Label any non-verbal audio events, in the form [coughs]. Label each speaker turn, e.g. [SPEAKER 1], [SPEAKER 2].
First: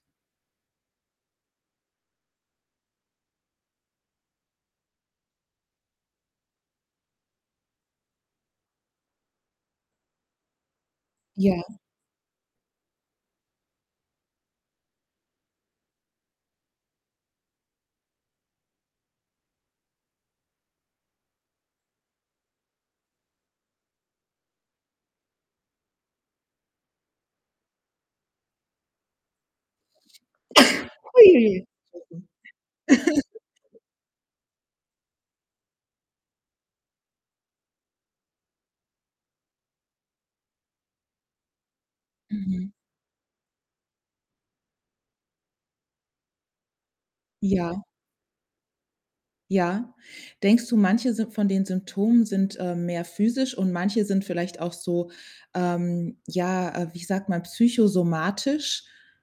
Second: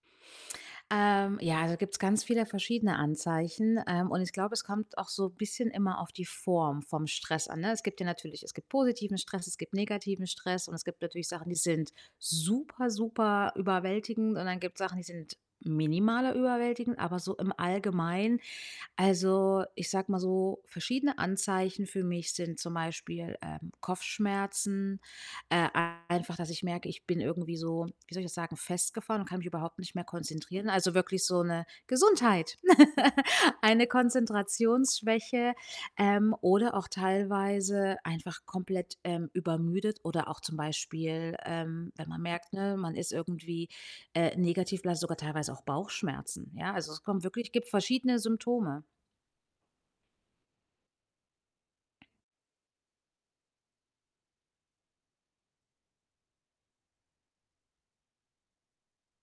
[SPEAKER 1] Ähm, ja, da gibt's ganz viele verschiedene Anzeichen, ähm, und ich glaube, es kommt auch so bisschen immer auf die Form vom Stress an, ne? Es gibt ja natürlich es gibt positiven Stress, es gibt negativen Stress und es gibt natürlich Sachen, die
[SPEAKER 2] Ja.
[SPEAKER 1] sind super, super überwältigend und dann gibt's Sachen, die sind minimaler überwältigend, aber so im Allgemeinen, also, ich sage mal so, verschiedene Anzeichen für mich sind zum Beispiel, ähm, Kopfschmerzen, äh, einfach, dass ich merke, ich bin irgendwie so, wie soll ich das sagen, festgefahren und kann mich überhaupt nicht mehr konzentrieren. Also,
[SPEAKER 2] [coughs]
[SPEAKER 1] wirklich
[SPEAKER 2] Hui
[SPEAKER 1] so 'ne
[SPEAKER 2] ui ui. [unintelligible]
[SPEAKER 1] Gesundheit [laughs]
[SPEAKER 2] [chuckles]
[SPEAKER 1] eine Konzentrationsschwäche, ähm, oder auch teilweise einfach komplett, ähm, übermüdet, oder auch zum Beispiel, ähm, wenn man merkt,
[SPEAKER 2] Mhm.
[SPEAKER 1] ne, man ist irgendwie, äh, negativ, oder hat sogar teilweise auch Bauchschmerzen, ja? Also, es kommen wirklich gibt
[SPEAKER 2] Ja.
[SPEAKER 1] verschiedene Symptome.
[SPEAKER 2] Ja. Denkst du, manche Sy von den Symptomen sind, ähm, mehr physisch und manche sind vielleicht auch so, ähm, ja, äh, wie sagt man, psychosomatisch?